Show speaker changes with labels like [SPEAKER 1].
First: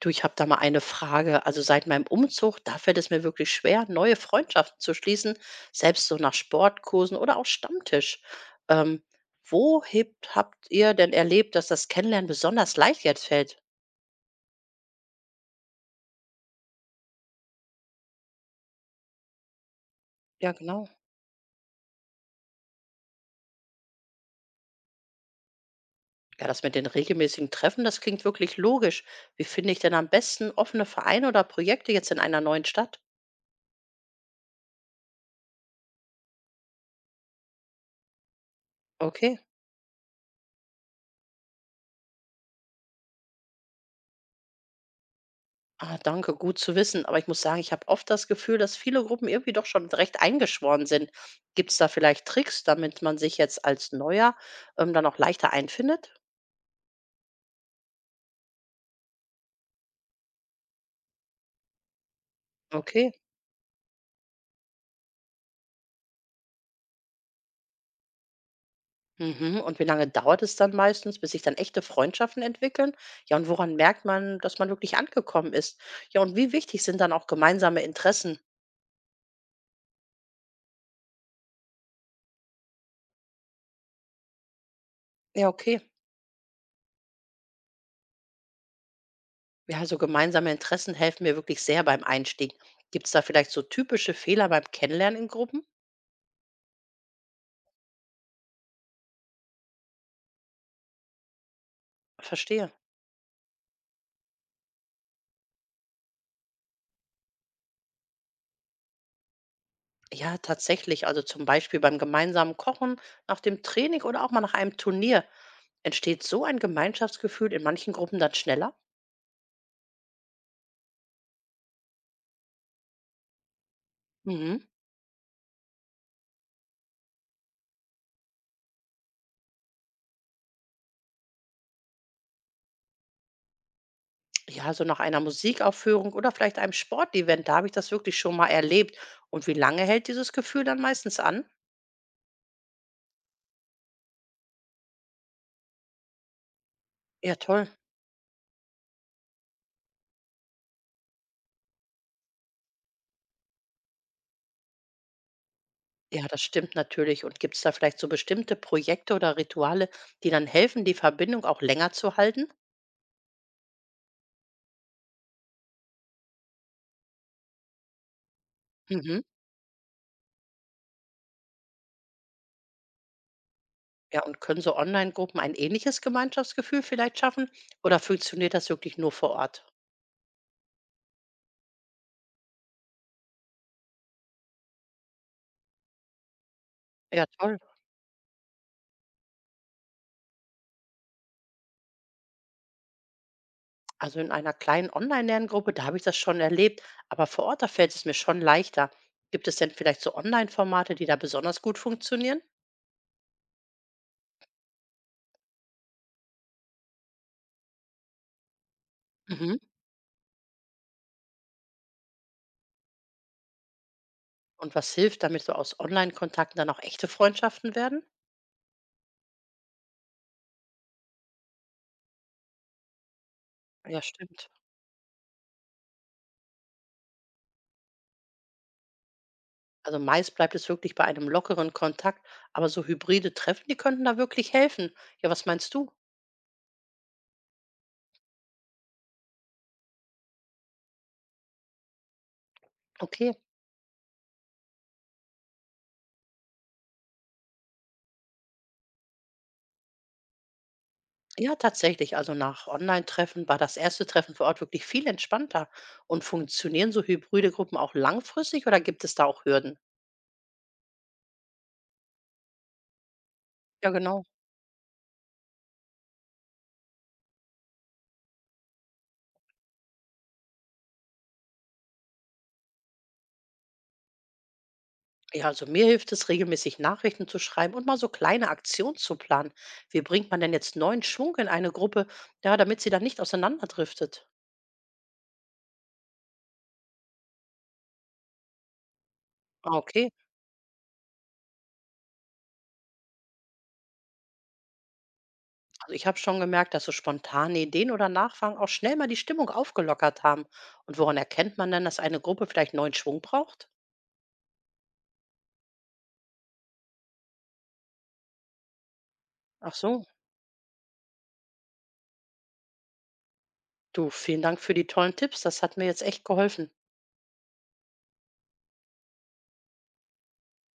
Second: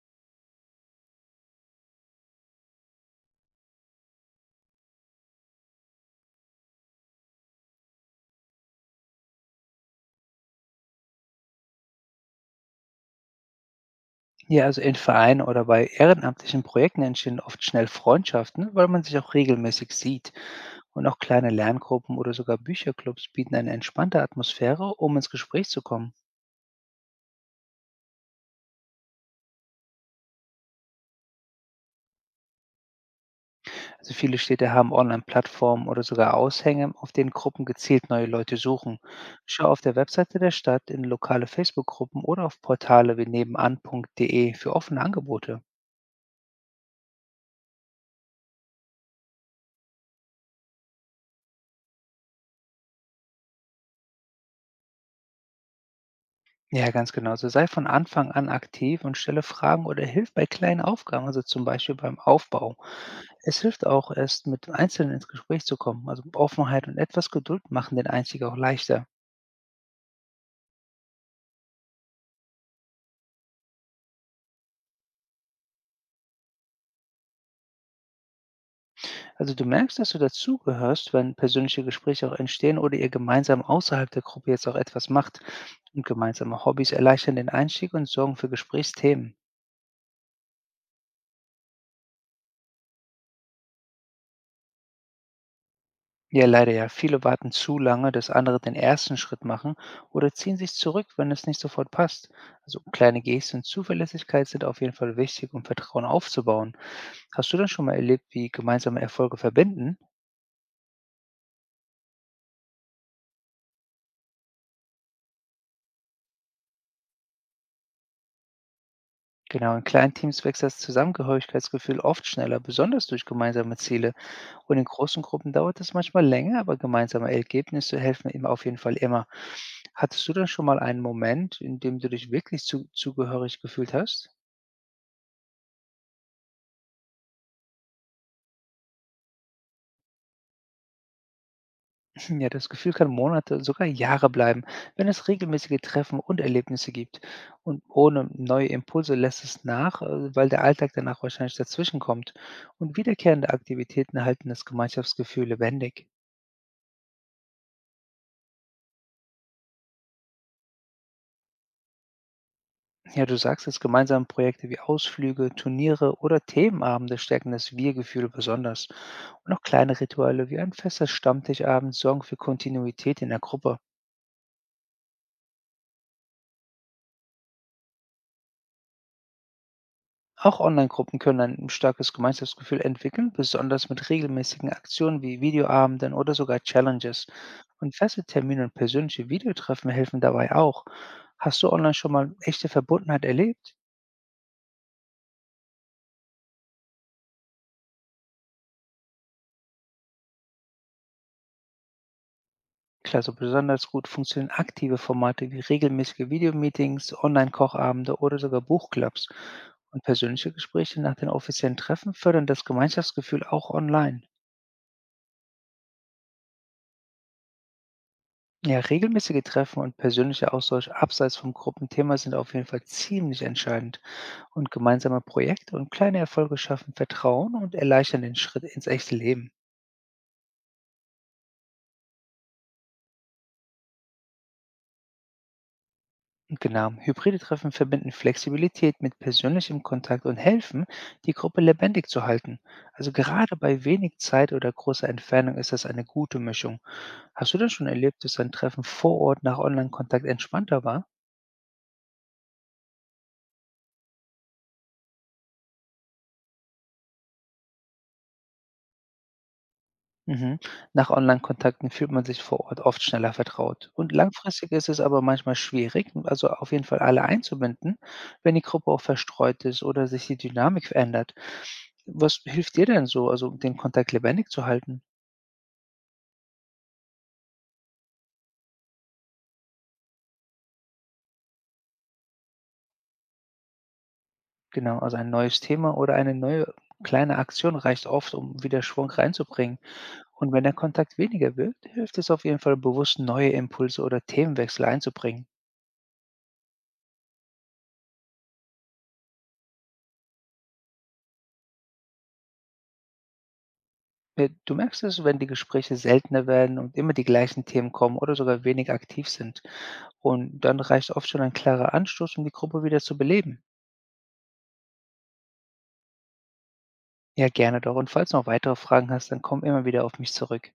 [SPEAKER 1] Du, ich habe da mal eine Frage. Also seit meinem Umzug, da fällt es mir wirklich schwer, neue Freundschaften zu schließen, selbst so nach Sportkursen oder auch Stammtisch. Ähm, habt ihr denn erlebt, dass das Kennenlernen besonders leicht jetzt fällt?
[SPEAKER 2] Ja, also in Vereinen oder bei ehrenamtlichen Projekten entstehen oft schnell Freundschaften, weil man sich auch regelmäßig sieht.
[SPEAKER 1] Ja, genau.
[SPEAKER 2] Und auch kleine Lerngruppen oder sogar Bücherclubs bieten eine entspannte Atmosphäre, um ins Gespräch zu kommen.
[SPEAKER 1] Ja, das mit den regelmäßigen Treffen, das klingt wirklich logisch. Wie finde ich denn am besten offene Vereine oder Projekte jetzt in einer neuen Stadt?
[SPEAKER 2] Also viele Städte haben Online-Plattformen oder sogar Aushänge, auf denen Gruppen gezielt neue Leute suchen.
[SPEAKER 1] Okay.
[SPEAKER 2] Schau auf der Webseite der Stadt in lokale Facebook-Gruppen oder auf Portale wie nebenan.de für offene Angebote.
[SPEAKER 1] Ah, danke, gut zu wissen. Aber ich muss sagen, ich habe oft das Gefühl, dass viele Gruppen irgendwie doch schon recht eingeschworen sind. Gibt es da vielleicht Tricks, damit man sich jetzt als Neuer dann auch leichter einfindet?
[SPEAKER 2] Ja, ganz genau. So sei von Anfang an aktiv und stelle Fragen oder hilf bei kleinen Aufgaben, also zum Beispiel beim Aufbau.
[SPEAKER 1] Okay.
[SPEAKER 2] Es hilft auch, erst mit Einzelnen ins Gespräch zu kommen. Also Offenheit und etwas Geduld machen den Einstieg auch leichter.
[SPEAKER 1] Mhm. Und wie lange dauert es dann meistens, bis sich dann echte Freundschaften entwickeln? Ja, und woran merkt man, dass man wirklich angekommen ist? Ja, und wie wichtig sind dann auch gemeinsame Interessen?
[SPEAKER 2] Also du merkst, dass du dazugehörst, wenn persönliche Gespräche auch entstehen oder ihr gemeinsam außerhalb der Gruppe jetzt auch etwas macht.
[SPEAKER 1] Ja, okay.
[SPEAKER 2] Und gemeinsame Hobbys erleichtern den Einstieg und sorgen für Gesprächsthemen.
[SPEAKER 1] Ja, also gemeinsame Interessen helfen mir wirklich sehr beim Einstieg. Gibt es da vielleicht so typische Fehler beim Kennenlernen in Gruppen?
[SPEAKER 2] Ja, leider ja. Viele warten zu lange, dass andere den ersten Schritt machen oder ziehen sich zurück, wenn es nicht sofort passt.
[SPEAKER 1] Verstehe.
[SPEAKER 2] Also kleine Gesten und Zuverlässigkeit sind auf jeden Fall wichtig, um Vertrauen aufzubauen. Hast du denn schon mal erlebt, wie gemeinsame Erfolge verbinden?
[SPEAKER 1] Ja, tatsächlich. Also zum Beispiel beim gemeinsamen Kochen, nach dem Training oder auch mal nach einem Turnier entsteht so ein Gemeinschaftsgefühl in manchen Gruppen dann schneller.
[SPEAKER 2] Genau, in kleinen Teams wächst das Zusammengehörigkeitsgefühl oft schneller, besonders durch gemeinsame Ziele.
[SPEAKER 1] Mhm.
[SPEAKER 2] Und in großen Gruppen dauert es manchmal länger, aber gemeinsame Ergebnisse helfen ihm auf jeden Fall immer. Hattest du denn schon mal einen Moment, in dem du dich wirklich zugehörig gefühlt hast?
[SPEAKER 1] Ja, so nach einer Musikaufführung oder vielleicht einem Sportevent, da habe ich das wirklich schon mal erlebt. Und wie lange hält dieses Gefühl dann meistens an?
[SPEAKER 2] Ja, das Gefühl kann Monate, sogar Jahre bleiben, wenn es regelmäßige Treffen und Erlebnisse gibt.
[SPEAKER 1] Ja, toll.
[SPEAKER 2] Und ohne neue Impulse lässt es nach, weil der Alltag danach wahrscheinlich dazwischen kommt. Und wiederkehrende Aktivitäten halten das Gemeinschaftsgefühl lebendig.
[SPEAKER 1] Ja, das stimmt natürlich. Und gibt es da vielleicht so bestimmte Projekte oder Rituale, die dann helfen, die Verbindung auch länger zu halten?
[SPEAKER 2] Ja, du sagst es, gemeinsame Projekte wie Ausflüge, Turniere oder Themenabende stärken das Wir-Gefühl besonders.
[SPEAKER 1] Mhm.
[SPEAKER 2] Und auch kleine Rituale wie ein fester Stammtischabend sorgen für Kontinuität in der Gruppe.
[SPEAKER 1] Ja, und können so Online-Gruppen ein ähnliches Gemeinschaftsgefühl vielleicht schaffen oder funktioniert das wirklich nur vor Ort?
[SPEAKER 2] Auch Online-Gruppen können ein starkes Gemeinschaftsgefühl entwickeln, besonders mit regelmäßigen Aktionen wie Videoabenden oder sogar Challenges.
[SPEAKER 1] Ja, toll.
[SPEAKER 2] Und feste Termine und persönliche Videotreffen helfen dabei auch. Hast du online schon mal echte Verbundenheit erlebt?
[SPEAKER 1] Also in einer kleinen Online-Lerngruppe, da habe ich das schon erlebt, aber vor Ort, da fällt es mir schon leichter. Gibt es denn vielleicht so Online-Formate, die da besonders gut funktionieren?
[SPEAKER 2] Klar, so besonders gut funktionieren aktive Formate wie regelmäßige Videomeetings, Online-Kochabende oder sogar Buchclubs.
[SPEAKER 1] Mhm.
[SPEAKER 2] Und persönliche Gespräche nach den offiziellen Treffen fördern das Gemeinschaftsgefühl auch online.
[SPEAKER 1] Und was hilft, damit so aus Online-Kontakten dann auch echte Freundschaften werden?
[SPEAKER 2] Ja, regelmäßige Treffen und persönlicher Austausch abseits vom Gruppenthema sind auf jeden Fall ziemlich entscheidend.
[SPEAKER 1] Ja, stimmt.
[SPEAKER 2] Und gemeinsame Projekte und kleine Erfolge schaffen Vertrauen und erleichtern den Schritt ins echte Leben.
[SPEAKER 1] Also meist bleibt es wirklich bei einem lockeren Kontakt, aber so hybride Treffen, die könnten da wirklich helfen. Ja, was meinst du?
[SPEAKER 2] Und genau, hybride Treffen verbinden Flexibilität mit persönlichem Kontakt und helfen, die Gruppe lebendig zu halten. Also
[SPEAKER 1] Okay.
[SPEAKER 2] gerade bei wenig Zeit oder großer Entfernung ist das eine gute Mischung. Hast du denn schon erlebt, dass ein Treffen vor Ort nach Online-Kontakt entspannter war?
[SPEAKER 1] Ja, tatsächlich. Also nach Online-Treffen war das erste Treffen vor Ort wirklich viel entspannter. Und funktionieren so hybride Gruppen auch langfristig oder gibt es da auch Hürden?
[SPEAKER 2] Mhm. Nach Online-Kontakten fühlt man sich vor Ort oft schneller vertraut.
[SPEAKER 1] Ja,
[SPEAKER 2] Und
[SPEAKER 1] genau.
[SPEAKER 2] langfristig ist es aber manchmal schwierig, also auf jeden Fall alle einzubinden, wenn die Gruppe auch verstreut ist oder sich die Dynamik verändert. Was hilft dir denn so, also den Kontakt lebendig zu halten?
[SPEAKER 1] Ja, also mir hilft es, regelmäßig Nachrichten zu schreiben und mal so kleine Aktionen zu planen. Wie bringt man denn jetzt neuen Schwung in eine Gruppe, ja, damit sie dann nicht auseinanderdriftet?
[SPEAKER 2] Genau, also ein neues Thema oder eine neue kleine Aktion reicht oft, um wieder Schwung
[SPEAKER 1] Ah,
[SPEAKER 2] reinzubringen.
[SPEAKER 1] okay,
[SPEAKER 2] Und wenn der Kontakt weniger wird, hilft es auf jeden Fall bewusst, neue Impulse oder Themenwechsel einzubringen.
[SPEAKER 1] also ich habe schon gemerkt, dass so spontane Ideen oder Nachfragen auch schnell mal die Stimmung aufgelockert haben. Und woran erkennt man denn, dass eine Gruppe vielleicht neuen Schwung braucht?
[SPEAKER 2] Du merkst es, wenn die Gespräche seltener werden und immer die gleichen Themen kommen oder sogar wenig aktiv sind.
[SPEAKER 1] Ach so.
[SPEAKER 2] Und dann reicht oft schon ein klarer Anstoß, um die Gruppe wieder zu beleben.
[SPEAKER 1] Du, vielen Dank für die tollen Tipps. Das hat mir jetzt echt geholfen.
[SPEAKER 2] Ja, gerne doch. Und falls du noch weitere Fragen hast, dann komm immer wieder auf mich zurück.